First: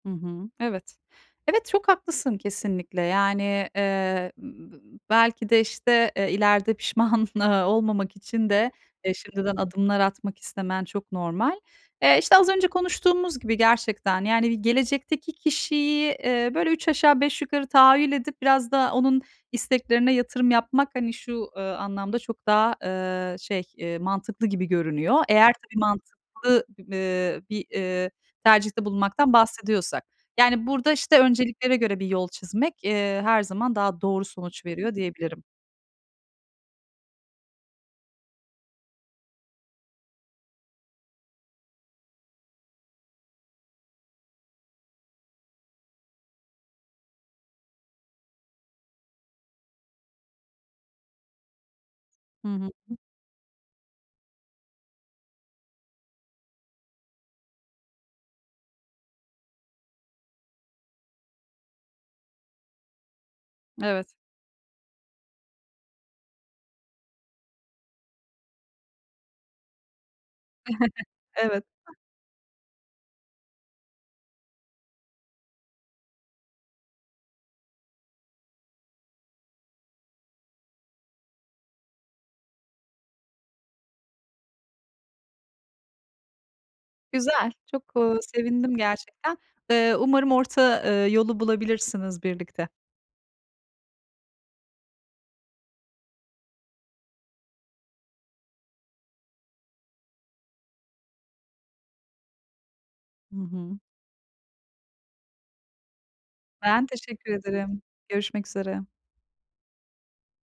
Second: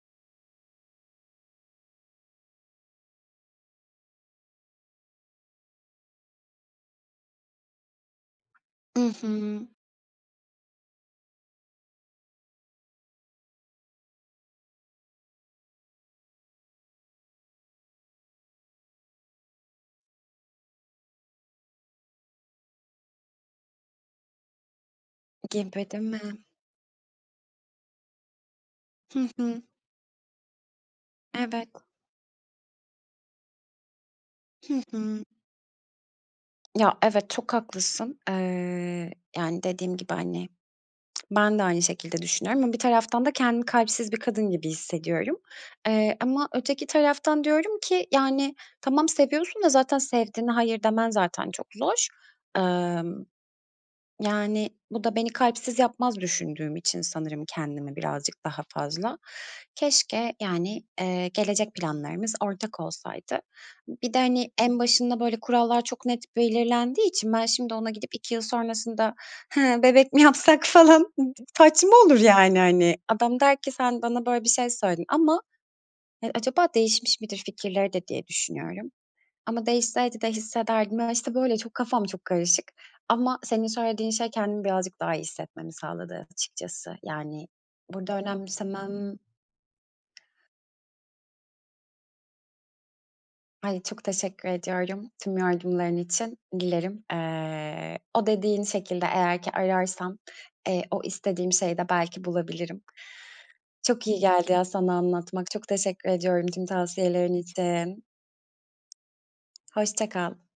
Hı hı. Evet. Evet, çok haklısın kesinlikle. Yani, eee, ııı, bı belki de, işte, eee, ileride pişman, ııı, olmamak için de, I eee, şimdiden hı. adımlar atmak istemen çok normal. Eee, işte, az önce konuştuğumuz gibi gerçekten, yani, bi gelecekteki kişiyi, eee, böyle üç aşağı beş yukarı tahayyül edip biraz da onun isteklerine yatırım yapmak, hani, şu, ııı, anlamda çok daha, ııı, şey, eee, mantıklı gibi görünüyor. Eğer tabii Gibi, değil mi? mantıklı, b ııı, bir, ııı, tercihte Hı bulunmaktan hı. bahsediyorsak. Yani, burada, işte, önceliklere Evet. göre bir yol çizmek, eee, her zaman daha doğru sonuç Hı veriyor hı. diyebilirim. Ya evet, çok haklısın. Eee, yani, dediğim gibi, hani, ben de aynı şekilde düşünüyorum ama bir taraftan da kendimi kalpsiz bir kadın gibi hissediyorum. Eee, ama öteki taraftan diyorum ki, yani, "Tamam, seviyorsun da zaten sevdiğine hayır demen zaten çok zor." Hı hı, hı. Imm. Yani, bu da beni kalpsiz yapmaz düşündüğüm için sanırım kendimi birazcık daha fazla. Keşke, yani, eee, gelecek planlarımız ortak olsaydı. Evet. Bir de, hani, en başında böyle kurallar çok net belirlendiği için ben şimdi ona gidip 2 yıl sonrasında, "Hıı, bebek mi yapsak?" falan ı d Evet. saçma olur, yani, hani. Adam der ki "Sen bana böyle bir şey söyledin ama" Eee, acaba değişmiş midir fikirleri de diye düşünüyorum. Ama değişseydi de hissederdim. Ya, işte, böyle çok kafam çok karışık. Ama senin söylediğin şey kendimi birazcık daha iyi hissetmemi sağladı açıkçası. Yani, Güzel, çok, ııı, burada sevindim önemsemem gerçekten. Iıı, umarım orta, ııı, yolu bulabilirsiniz birlikte. Ay, çok teşekkür ediyorum, tüm yardımların için. Dilerim, eee, o dediğin şekilde eğer ki ararsam, eee, o istediğim şeyi de belki bulabilirim. Hı hı. Çok iyi geldi ya sana anlatmak. Çok teşekkür ediyorum tüm Ben, teşekkür tavsiyelerin ederim. için. Görüşmek üzere. Hoşça kal.